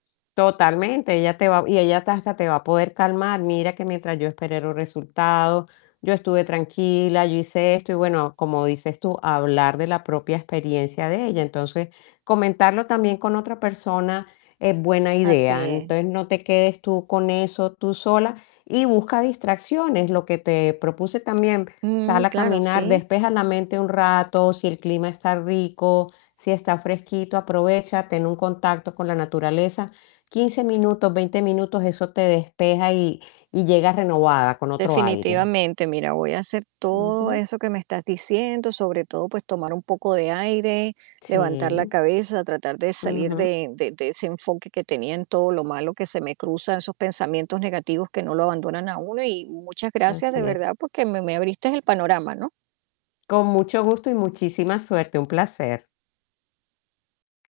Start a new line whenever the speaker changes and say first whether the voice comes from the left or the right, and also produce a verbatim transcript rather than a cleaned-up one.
left: Totalmente, ella te va y ella hasta hasta te va a poder calmar: "Mira, que mientras yo esperé los resultados, yo estuve tranquila, yo hice esto". Y bueno, como dices tú: "Hablar de la propia experiencia de ella". Entonces, comentarlo también con otra persona es buena
right: S así
left: idea.
right: es.
left: Entonces, no te quedes tú con eso tú sola, y busca distracciones, lo que te propuse también,
right: Mm,
left: sal a
right: claro,
left: caminar,
right: sí.
left: despeja la mente un rato, si el clima está rico, si está fresquito, aprovecha, ten un contacto con la naturaleza, quince minutos, veinte minutos, eso te despeja y y llegas renovada, con otro aire.
right: Definitivamente. Mira, voy a hacer todo
left: Ujú.
right: eso que me estás diciendo, sobre todo, pues, tomar un poco de aire, levantar la
left: Sí.
right: cabeza, tratar de salir
left: Ujú.
right: de de de ese enfoque que tenía en todo lo malo que se me cruza, esos pensamientos negativos que no lo abandonan a uno. Y, muchas gracias de
left: Así es.
right: verdad, porque me me abriste el panorama, ¿no?
left: Con mucho gusto, y muchísima suerte, un placer.